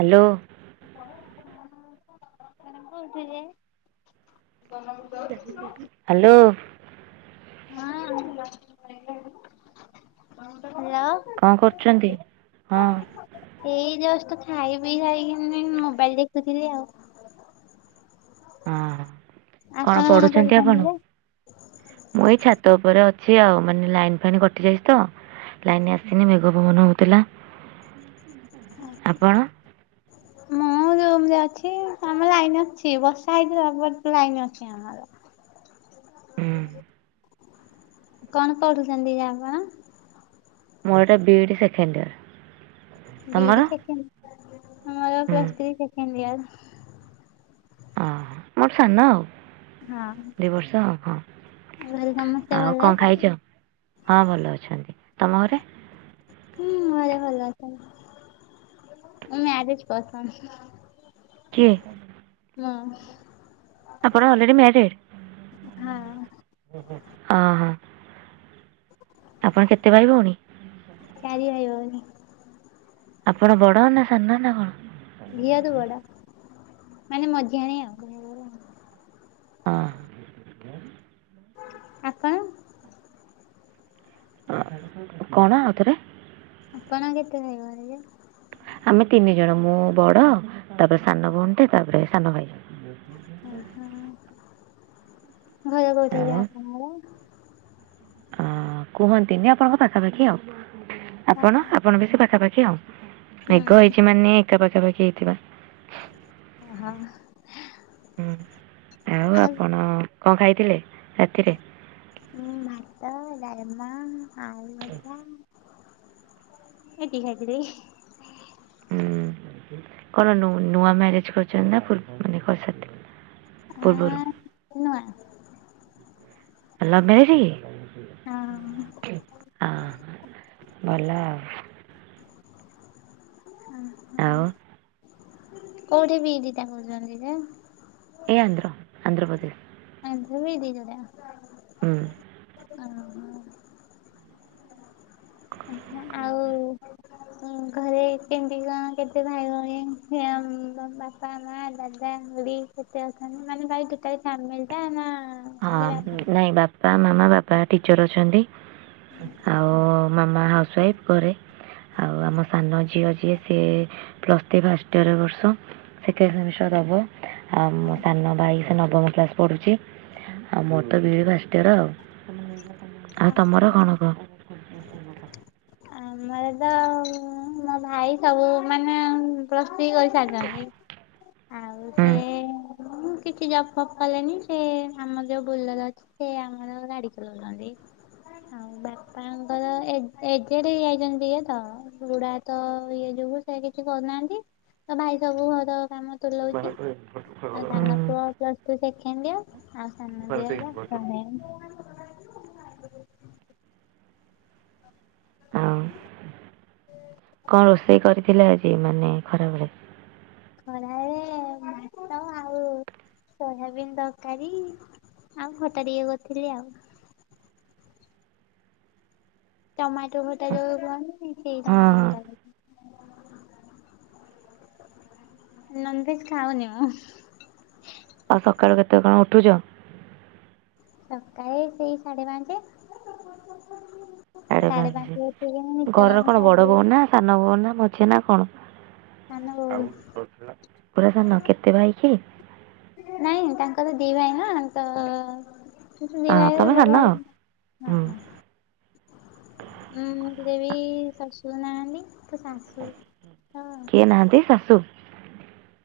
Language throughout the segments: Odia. ହାଲୋ। [unintelligible] [unintelligible] ହାଲୋ। ହଁ ହ୍ୟାଲୋ। କଣ କରୁଛନ୍ତି ହଁ। ଏଇ ଜଷ୍ଟ ଖାଇ ପିଇ ସାରିକି ମୋବାଇଲ ଦେଖୁଥିଲି ଆଉ। ହଁ କଣ ଆପଣ ପଢୁଛନ୍ତି କରୁଛନ୍ତି ଆପଣ? ଯେ? ମୁଁ ଏଇ ଛାତ ଉପରେ ଅଛି ଆଉ ମାନେ ଲାଇନ ଫାଇନ୍ କଟି ଯାଇଛି ତ। ଲାଇନରେ ଆସିନି ମେଘ ପବନ ହଉଥିଲା ଆପଣ। ରୁମରେ ଅଛି ଆମ ଲାଇନ ଅଛି ବର୍ଷା ହେଇଥିଲା ବଟ ଲାଇନ ଅଛି ଆମର। ହୁଁ କଣ କରୁଛନ୍ତି ଯ ଆପଣ? ମୋର ଏଇଟା ବିଇଡି ସେକେଣ୍ଡ ଇୟର। ବିଡି ସେ ଆମର ପ୍ ଥ୍ରୀ ସେକେଣ୍ଡ ଇୟର। ଓ ହୋ ମୋଠୁ ସାନ ଆଉ। ହଁ ଦି ବର୍ଷ ଆଉ ହଁ ଘରେ ସମସ୍ତେ ଆଉ ଭଲ କଣ ଅଛନ୍ତି? ଖାଇଛ? ହଁ ଭଲ ଅଛନ୍ତି ତମ ଘରେ? ହୁଁ ଆରେ ଭଲ ଅଛନ୍ତି। ମୁଁ ମ୍ୟରେଜ୍ ପସନ୍ଦ କିଏ ମୁଁ। ଆପଣ ଅଲରେଡ଼ି ମ୍ୟାରେଡ଼୍। ହଁ। ହଁ ହଁ ଆପଣ କେତେ ଭାଇ ଭଉଣି? ଚାରି ଭାଇ ଭଉଣୀ। ଆପଣ ବଡ ନା ସାନ ନା କଣ? ଝିଅ ତୁ ବଡ ମାନେ ମଝିଆଣି ଆଉ। ହଁ। ଆପଣ? କଣ ଆଉଥରେ? ଆପଣ କେତେ ଭାଇ ଭଉଣୀ ଯେ? ଆମେ ତିନି ଜଣ ମୁଁ ବଡ ତାପରେ ସାନ ଭଉଣ୍ଟେ ତାପରେ ସାନ ଭାଇ। ଓହୋ ଘରେ କଉଠି ଯେ ଆପଣ କର? ଅଁ କୁହନ୍ତିନି ଆପଣଙ୍କ ପାଖାପାଖି ଆଉ ଆପଣ? ଆପଣ ବେଶି ପାଖାପାଖି ଆଉ ବେଗ ହେଇଛି ହୁଁ ମାନେ ଏକା ପାଖାପାଖି ହେଇଥିବା। ଅ ହ। ହୁଁ ଆଉ ଆପଣ କଣ ଖାଇଥିଲେ ରାତିରେ? ହଁ ଭାତ ଡାଇମା ଆଉ ଭଜା। ଏତିକି ଖାଇଥିଲି। ହୁଁ କଣ ନୂ ନୂଆ ମ୍ୟାରେଜ କରୁଛନ୍ତି ନା ଫୁ ମାନେ [unintelligible] ପୂର୍ବରୁ। ନୂଆଁ। ଲଭ୍ ମେରେଜ୍ ହଁ କି ହଁ ଭଲ ଆଉ। ଓହୋ ଆଉ କୋଉଠି ବି ରିତା କହୁଛନ୍ତିି ଯେ। ଏଇ ଆନ୍ଧ୍ର ଆନ୍ଧ୍ରପ୍ରଦେଶ। ଆଣିଥିବ ହୁଁ [unintelligible] ଓହୋ। ଆଛା ଆଉ ଘରେ କେମିତି କଣ କେତେ ଭାଇ ଭଉଣୀ ଆମ ବାପା ମା ଦାଦା ଖୁଡୀ କେତେ ଅଛନ୍ତି ମାନେ ଭାଇ ଟୋଟାଲ ଫ୍ୟାମିଲିଟା ନା ହଁ ଖାଲି ବାପା ନାଇଁ ବାପା, ମାମା ବାପା ଟିଚର ଅଛନ୍ତି ଆଉ ମାମା ହାଉସୱାଇଫ୍ ଘରେ। ଆଉ ଆମ ସାନ ଝିଅ ଯିଏ ସିଏ ପ୍ଲସ୍ ଥ୍ରି ଫାଷ୍ଟ ୟର୍ ଏ ବର୍ଷ। ସେକେଣ୍ଡ ସେମିଷ୍ଟର ଦବ। ଆଉ ମୋ ଆଜ୍ଞା। ସାନ ଭାଇ ସେ ନବମୀ କ୍ଲାସ ପଢୁଛି ଆଉ ମୋର ତ ବିଡି ଫାଷ୍ଟ ଇୟର ଆଉ। ଆଉ ତମର କଣ କହ? ଆ। ଆମର ତ ମୋ ଭାଇ ସବୁ ମାନେ ପ୍ଲସ ଥ୍ରି କରିସାରିଛନ୍ତି। ଆଉ ସେ ହୁଁ କିଛି ଜଫଫ୍ପ୍ କଲେନି ସେ ଆମ ଯୋଉ ବୁଲର ଅଛି। ସେ ଆମର ଗାଡି ଚଲଉଚନ୍ତି। ଆଉ ବାପାଙ୍କର ଏଜେଡେ ହେଇ ଯାଇଚନ୍ତି ଟିକେ ତ। ବୁଢା ତ ଇଏ ଯୋଗୁ ସେ କିଛି କରୁନାହାନ୍ତି। ଭାଇ ସବୁ ଘର କାମ ତୁଲଉଚି। ଆଉ ସାନ ହୁଁ ପୁଅ ପ୍ଲସ୍ ଥ୍ରୀ ସେକେଣ୍ଡେଡ୍ ଇୟର୍ ଆଉ ସାନ ଝିଅ ହେଲା ଆଉ କଣ ରୋଷେଇ କରିଥିଲେ ଆଜି ମାନେ ଖରାବେଳେ? ଖରାବେଳେ ଭାତ ଆ ଆଉ ସୋୟାବିିନ ତରକାରି ଆଉ ଖଟା ଟିକେ କରିଥିଲି ଆଉ। ଟମାଟୋ ଖଟା ଯୋଉ କରନ୍ତିନି ସେଇ ହଁ ଟମାଟୋ ହଁ ଖଟା। ନନ୍ ଭେଜ୍ ଖାାଉନି ଆଉ। ଆଉ ସକାଳୁ କେତେ କଣ ଉଠୁଚ? ସକାଳେ ସେଇ ସାଢେ ପାଞ୍ଚେ। ସାଢ଼େ ସାଢେ ପାଞ୍ଚେ। ପାଞ୍ଚ ଉଠିକି ଘରର ନିତ୍ୟକ୍ରମ କଣ ବଡ଼ ସାରିଦିଏ। ବୋହୂ ନା ସାନ ଭଉଣୀ ନାଁ ମଝିଆ ନାଁ କଣ? ସାନ ବୋଉ ପୁରା ସାନ କେତେ ଭାଇ କି? ନାଇଁ ତାଙ୍କର ଦି ଭାଇ ନାଁ ତ ଦି ହଁ ଭାଇ ତମେ ବଡ ସାନ ଭାଇ ଆଉ। ହୁଁ ହଁ ଉଁ ଦେବି ଶାଶୁର ନାହାନ୍ତି। ତ ଶାଶୁ ତ ଦି ଶାଶୁ।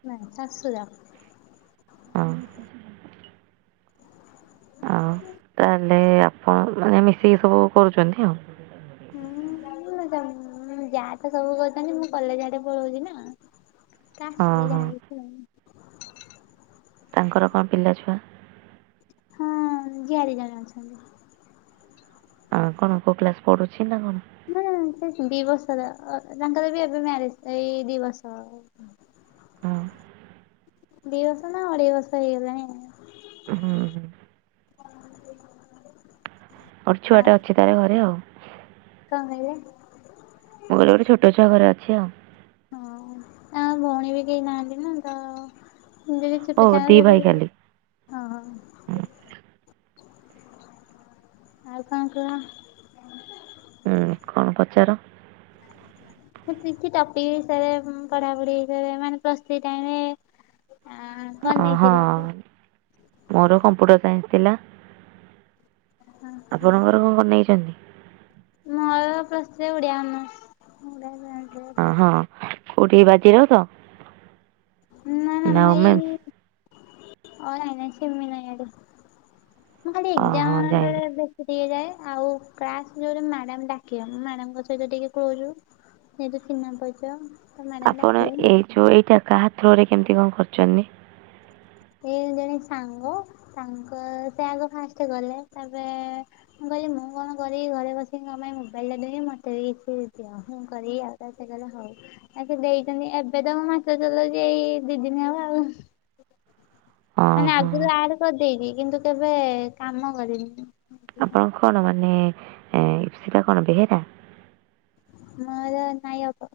ନାଇଁ ଶାଶୁର। ଅଁ। ଆଉ ତାହେଲେ ଆପଣ ମାନେ ମିଶିକି ସବୁ କରୁଚନ୍ତି ଆଉ। ହୁଁ ଯାହା ତ ସବୁ କରୁ ଚନ୍ତି ମୁଁ କଲେଜ୍ ଆଡେ ପଳଉଚି ନାଁ। କାସ୍ ହଁ ସିଏ ହଁ ଯାଣିଚି ଆଉ। ତାଙ୍କର କଣ ପିଲା ଛୁଆ? ହଁ ଝିଆରୀ ଜଣେ ଅଛନ୍ତି। ଆଁ କଣ କୋଉ କ୍ଲାସ୍ ପଢୁଛି ନାଁ କଣ? ନାଁ ସେ ଦିବର୍ଷ ର ତାଙ୍କର ବି ଏବେ ମ୍ୟାରେଜ୍ ଏଇ ଦିବର୍ଷ ହବ। ହଁ ଦିବର୍ଷ ନାଁ ଅଢ଼େଇ ବର୍ଷ ହେଇଗଲାଣି। ହୁଁ। ହୁଁ। ଆଉ ଅଛୁଆଟା ଅଛି ତା ଘରେ ଆଉ। କଣ କହିଲେ? ମୁଁ କହିଲି ଗୋଟେ ଛୋଟ ଛୁଆ ଘରେ ଅଛି ଆଉ। ହଁ ଆ ଭଉଣୀ ବି କେହି ନାହାନ୍ତି ନାଁ ତ [unintelligible] ହଁ ଆଉ ଓ ଦି ଭାଇ ଖାଲି। କଣ କୁହ? ହୁଁ କଣ ପଚାର? ସେ କିଛି ଟପିକ୍ ବିଷୟରେ ପଢାପଢିରେ କରେ ମାନେ ପ୍ଲସ୍ ଥ୍ରୀ ଟାଇମ୍ ରେ ଅହଁ ମୋର କମ୍ପ୍ୟୁଟର ସାଇନ୍ସ ଥିଲା। ଆପଣଙ୍କର ଘର କଣ ବନେଇଛନ୍ତି? ମୋର ପ୍ଲସ୍ ଥ୍ରୀ ଓଡିଆ ଅନର୍ସ [unintelligible] ଅ ହଁ କୋଉଠି ବାଜିରାଉତ ନା ଓମେନେ। ଓ ଏନେ ଯିବିନାହିଁ ଏଠି ମୁଁ ଖାଲି ହଁ ହଁ ଏକ୍ଜାମ ଜାଣିଲି ବେଳେ। ବିଏ ଯାଏ ଆଉ କ୍ଲାସ ଜୋରେ ମ୍ୟାଡାମ ଡାକିବ ମ୍ୟାଡାମଙ୍କ ସହିତ ଟିକେ କ୍ଲୋଜ୍। ସେଇଠୁ ଚିହ୍ନା ପରିଚୟ ମ୍ୟାଡାମ୍ ଡାକିବେ ମୁଁ। ଚୋରିଟା କାହା ଥ୍ରୋରେ କେମିତି କଣ କରୁଛନ୍ତି। ଏ ଜଣେ ସାଙ୍ଗ ତାଙ୍କ ସେ ଆଗ ଫାଷ୍ଟ ଗଲେ ତାପରେ। ମୁଁ କହିଲି ମୁଁ କଣ କରିବି ଘରେ ବସିକି କଣ ପାଇଁ ମୋବାଇଲ ରେ ଦେଇ ମତେ ବି କିଛି ଦିଅ ମୁଁ କରିବି ଆଉ। ତାପରେ ସେ କହିଲେ ହଉ ଆ ସେ ଦେଇଛନ୍ତି ଏବେ ତ ମୁଁ ମାସେ ଚଲଉଛି ଏଇ ଦି ଦିନ ହେବ ଆଉ। ହଁ ମାନେ ହଁ ଆଗରୁ ଆଡ୍ କରିଦେଇକି କିନ୍ତୁ କେବେ କାମ କରିନି। ଆପଣ କଣ ମାନେ ଇପ୍ସିତା କଣ ବେହେରା। ମୋର ନାୟକ।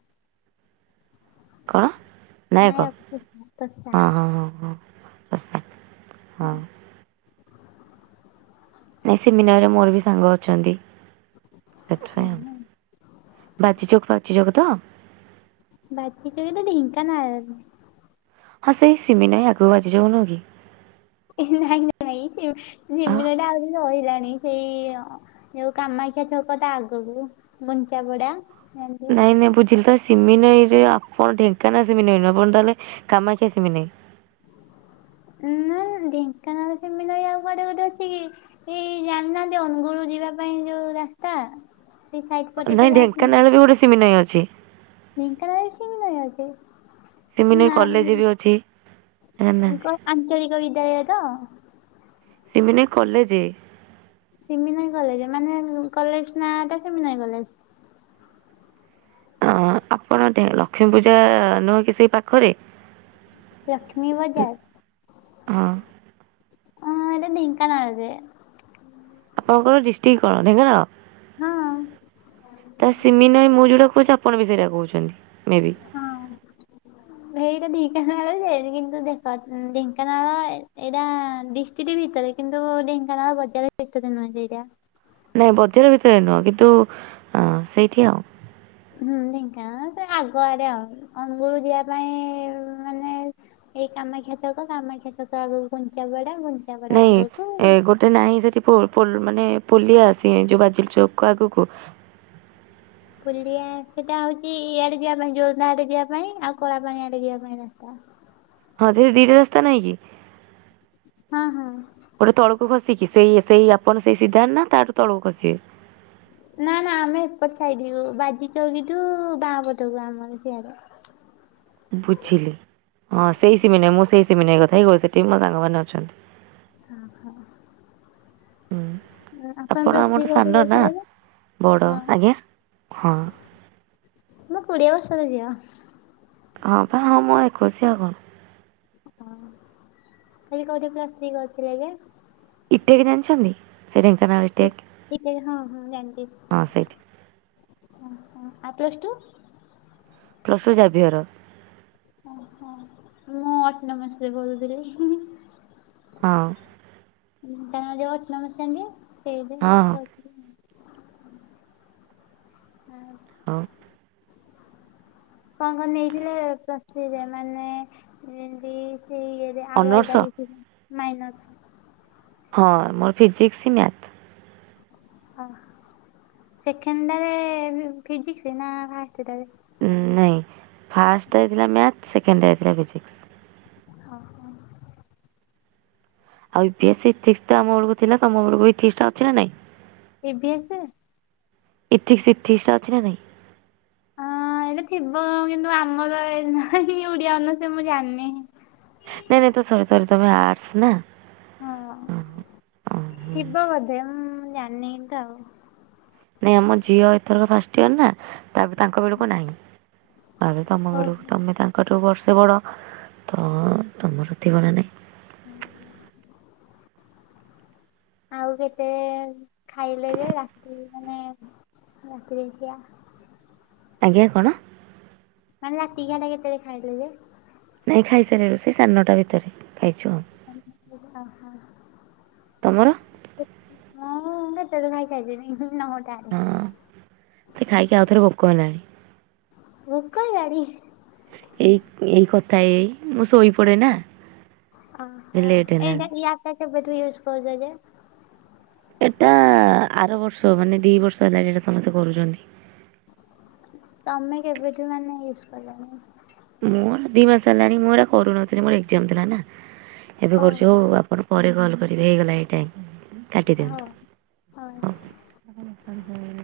କଣ। ନାୟକ ତସା। ହଁ ହଁ ହଁ ହଁ ଶଶା ହଁ ହୁଁ [inaudible] ନାଇଁ ସେମିନାରେ ମୋର ବି ସାଙ୍ଗ ଅଛନ୍ତି ସେଥିପାଇଁ ଆଉ। ହଁ ବାଜିଚକ୍ ଫଚଚକ୍ ତ [unintelligible] ବାଚ ବି ତ ଢେଙ୍କାନାଳ [unintelligible] ହଁ ସେଇ ସେମିିନାଇଁ ଆଗକୁ ଅଛି ଯୋଉ ନୁହଁ କି। ନାଇଁ ନାଇଁ ଆ ଜିମିନଟା ଆହୁରି ରହିଲାଣି [inaudible] ସେଇ ଯୋଉ କାମାକ୍ଷା ଛକ ତା ଆଗକୁ ବୁଞ୍ଚା ପଡା। ନାଇଁ ନାଇଁ ବୁଝିଲେ ତ ସିମିନାଇ ଯେ ଆପଣ ଢେଙ୍କାନାଳ ସିମିନାଇ ନୁହଁ ଆପଣ ତାହେଲେ କାମାକ୍ଷା ସିମିନାଇ। ଉଁ ଢେଙ୍କାନାଳ ସିମିନାଇ ଆଉ କୁଆଡେ ଗୋଟେ ଅଛି କି। ଏଇ ଜାଣିନାହାନ୍ତି ଅନୁଗୁଳ ଯିବା ପାଇଁ ଯୋଉ ରା। ସ୍ତା ସେ ସାଇଟ୍ ପଟେ ତ ଯାନ୍ତି। ସେ ଗୋଟେ ସିମିନାଇ ଅଛି। ଢେଙ୍କାନାଳରେ ସିମିନାଇ ଅଛି ସିମିନାଇ କଲେଜ ନାଇ। ବି ଅଛି ଜାଣିନାହାନ୍ତି ଆଞ୍ଚଳିକ ବିଦ୍ୟାଳୟ ତ। ସିମିନାଇ କଲେଜ୍। ସିମିନାଇ କଲେଜ ମାନେ କଲେଜ ନା ଟା ସିମିନାଇ କଲେଜ୍। ଅ ଆପଣ ଲକ୍ଷ୍ମୀ ପୂଜା ନୁହେଁ କି ସେଇ ପାଖରେ। ଲକ୍ଷ୍ମୀ ବଜାର ହଁ ଆଁ ଏଟା ଢ଼େଙ୍କାନାଳରେ। ଆପଣଙ୍କର ଡିଷ୍ଟିକ୍ କଣ ଢେଙ୍କାନାଳ ହଁ ତ ସିମିନାଇ ମୁଁ ଯୋଉଟା କୋହୁଛି। ଆପଣ ବି ସେଇଟା କହୁଛନ୍ତି ମେ ବି। ହଁ। ହେଇଟା ଢେଙ୍କାନାଳ ଯେ କିନ୍ତୁ ଦେଖ ଢେଙ୍କାନାଳ ଏଇଟା ଡ଼ି। ଟି ଭିତରେ କିନ୍ତୁ ଢେଙ୍କାନାଳ ବଜାରେ ଭିତରେ ନୁହଁ ସେଇଟା। ନାଇଁ ବଜାର ଭିତରେ ନୁହଁ କିନ୍ତୁ ଅ ସେଇଠି ଆଉ। ହୁଁ ଢେଙ୍କାନାଳ ସେ ଆଗରେ ଆଉ ଅନୁଗୁଳ ଯିବା ପାଇଁ ମାନେ। ଏଇ କାମାକ୍ଷା ଛକ କାମାକ୍ଷା ଛକ ଆଗକୁ ଘୁଞ୍ଚା ପଡା ଘୁ। ନାଇଁ ଏ ଗୋଟେ। ନାହିଁ ସେଠି ମାନେ ପୋଲିଆ ଆସି ଯୋଉ ବାଜ ଚୌକକୁ ଆଗକୁ। କୁଲିଆ ସେଟା ହଉଛି ଇଆଡେ ଯିବା ପାଇଁ ଯୋରଦା ଆଡେ ଯିବା ପାଇଁ ଆଉ କଳାପାଣି ଆଡେ ଯିବା ପାଇଁ। ଆ। ହଁ ସେ ଦିଟା ରାସ୍ତା ନାଇଁ କି। ହଁ ହଁ। ଗୋଟେ ତଳକୁ ଖସିକି, ସେଇ ସେଇ ଆପଣ ସେଇ ସିଧା ନା ତାଠୁ ତଳକୁ ଖସି ନା ନା, ଆମେ ଏପ ସାଇ--------ବାଜି ଚଉକିଠୁ ବାଁ ପଟକୁ ଆମର ସିଆଡ଼େ। [inaudible] ହୁଁ ଆପଣ ଆମଠୁ ସାନ ନା [unintelligible] ବଡ଼, ହଁ ଆଜ୍ଞା, ହଁ। ମୁଁ କୁଡ଼ିଏ ବର୍ଷର ଜିଅ। ହଁ ପା, ହଁ ମୁଁ ଏକୋଇଶି, ଆଉ କ କହିଲି, କଉଠି ପ୍ଲସ୍ ଥ୍ରୀ କର୍ଥିଲେ ଯେ? ଇଟେକ୍ ଜାଣିଛନ୍ତି, ସେଇ ଢେଙ୍କାନାଳ୍ ଇଟେକ୍, ହଁ ହଁ ଜାଣିଛି। ହଁ ସେଇଠି। [unintelligible] Plus two Xavier. [inaudible] ହଁ! ହଁ ହଁ [inaudible] [unintelligible] [inaudible] ଅନର୍ସ [unintelligible] ହଁ, ମର ଫିଜିକ୍ସ ମ୍ୟା ସେଖେଣ୍ଡାରେ ଫିଜିକ୍ସି ନା ଫାଷ୍ଟେଟା ରେ? ନାଇଁ, ଫାଷ୍ଟାରେ ଥିଲା ମ୍ୟାଥ୍, ସେକେ--ଥିଲା ଫିଜିକ୍ସ। [unintelligible] ଆଉ ୟୁପି------ଇଥିକ୍ସ ବଳକୁ ଥିଲା, ତମ ବଳକୁ ଟା ଅଛି ନା ନାଇଁ? [inaudible] ଇଥିକ୍ସ, ଇଥି----ଅଛି ନା ନାହିଁ? [inaudible] ନାଇଁ ନାଇଁ, ତ ସରି ସରି ତମେ ଆର୍ଟସ୍‌ ନା? ହଁ, ହଁ ହଁ ଥିବ ବଧେ, ଜାଣ୍---ତ ଆଉ। ନାଇଁ, ଆମ ଝିଅ ଏଥର ଫାଷ୍ଟ୍ ଇୟର୍ ନା। [inaudible] ଓହୋ। ବର୍ଷେ ବଡ଼, ତ ତମର ଥିବ ନାଇଁ? ହୁ ଆଉ କେତେ ଖାଇଲେ ଯେ ରାତି ମାନେ [unintelligible] ଆଜ୍ଞା, କ'ଣ? ମା ରାତିି ଖିଆଟା କେତେ--ଳେ ଖାଇବେ ଯେ? [inaudible] [unintelligible] ତମର। [unintelligible] ହଁ ମୋତେ ଖାଇକି, ଆଉ ଥରେ ଭୋକ ହେଲାଣି। [inaudible] ଏଇ ଏଇ କଥା ଏଇ ମୁଁ ଶୋଇ ପଡ଼େନା। [inaudible] ଏଟା ଆର ବର୍ଷ ମାନେ ଦି ବର୍ଷ ହେଲାଣି, ଏଟା ସମସ୍ତେ କରୁଚନ୍ତି। ତମେ କେବେଠୁ ମାନେ ୟୁସ୍‌ କଲଣିି? ମୁଁ ଦି ମାସ ହେଲାଣି ମୁଁ ଏରା କରୁନଥିଲି ମୋର ଏଜାମ ଥିଲାନା ଏବେ କରୁଛି ଓହୋ ହଉ ଆପଣ? ପରେ କଲ କରିବି ହେଇଗଲାଣି ଟାଇମ ହଉ କାଟିଦିଅନ୍ତୁ ହଉ। ହଉ। [unintelligible]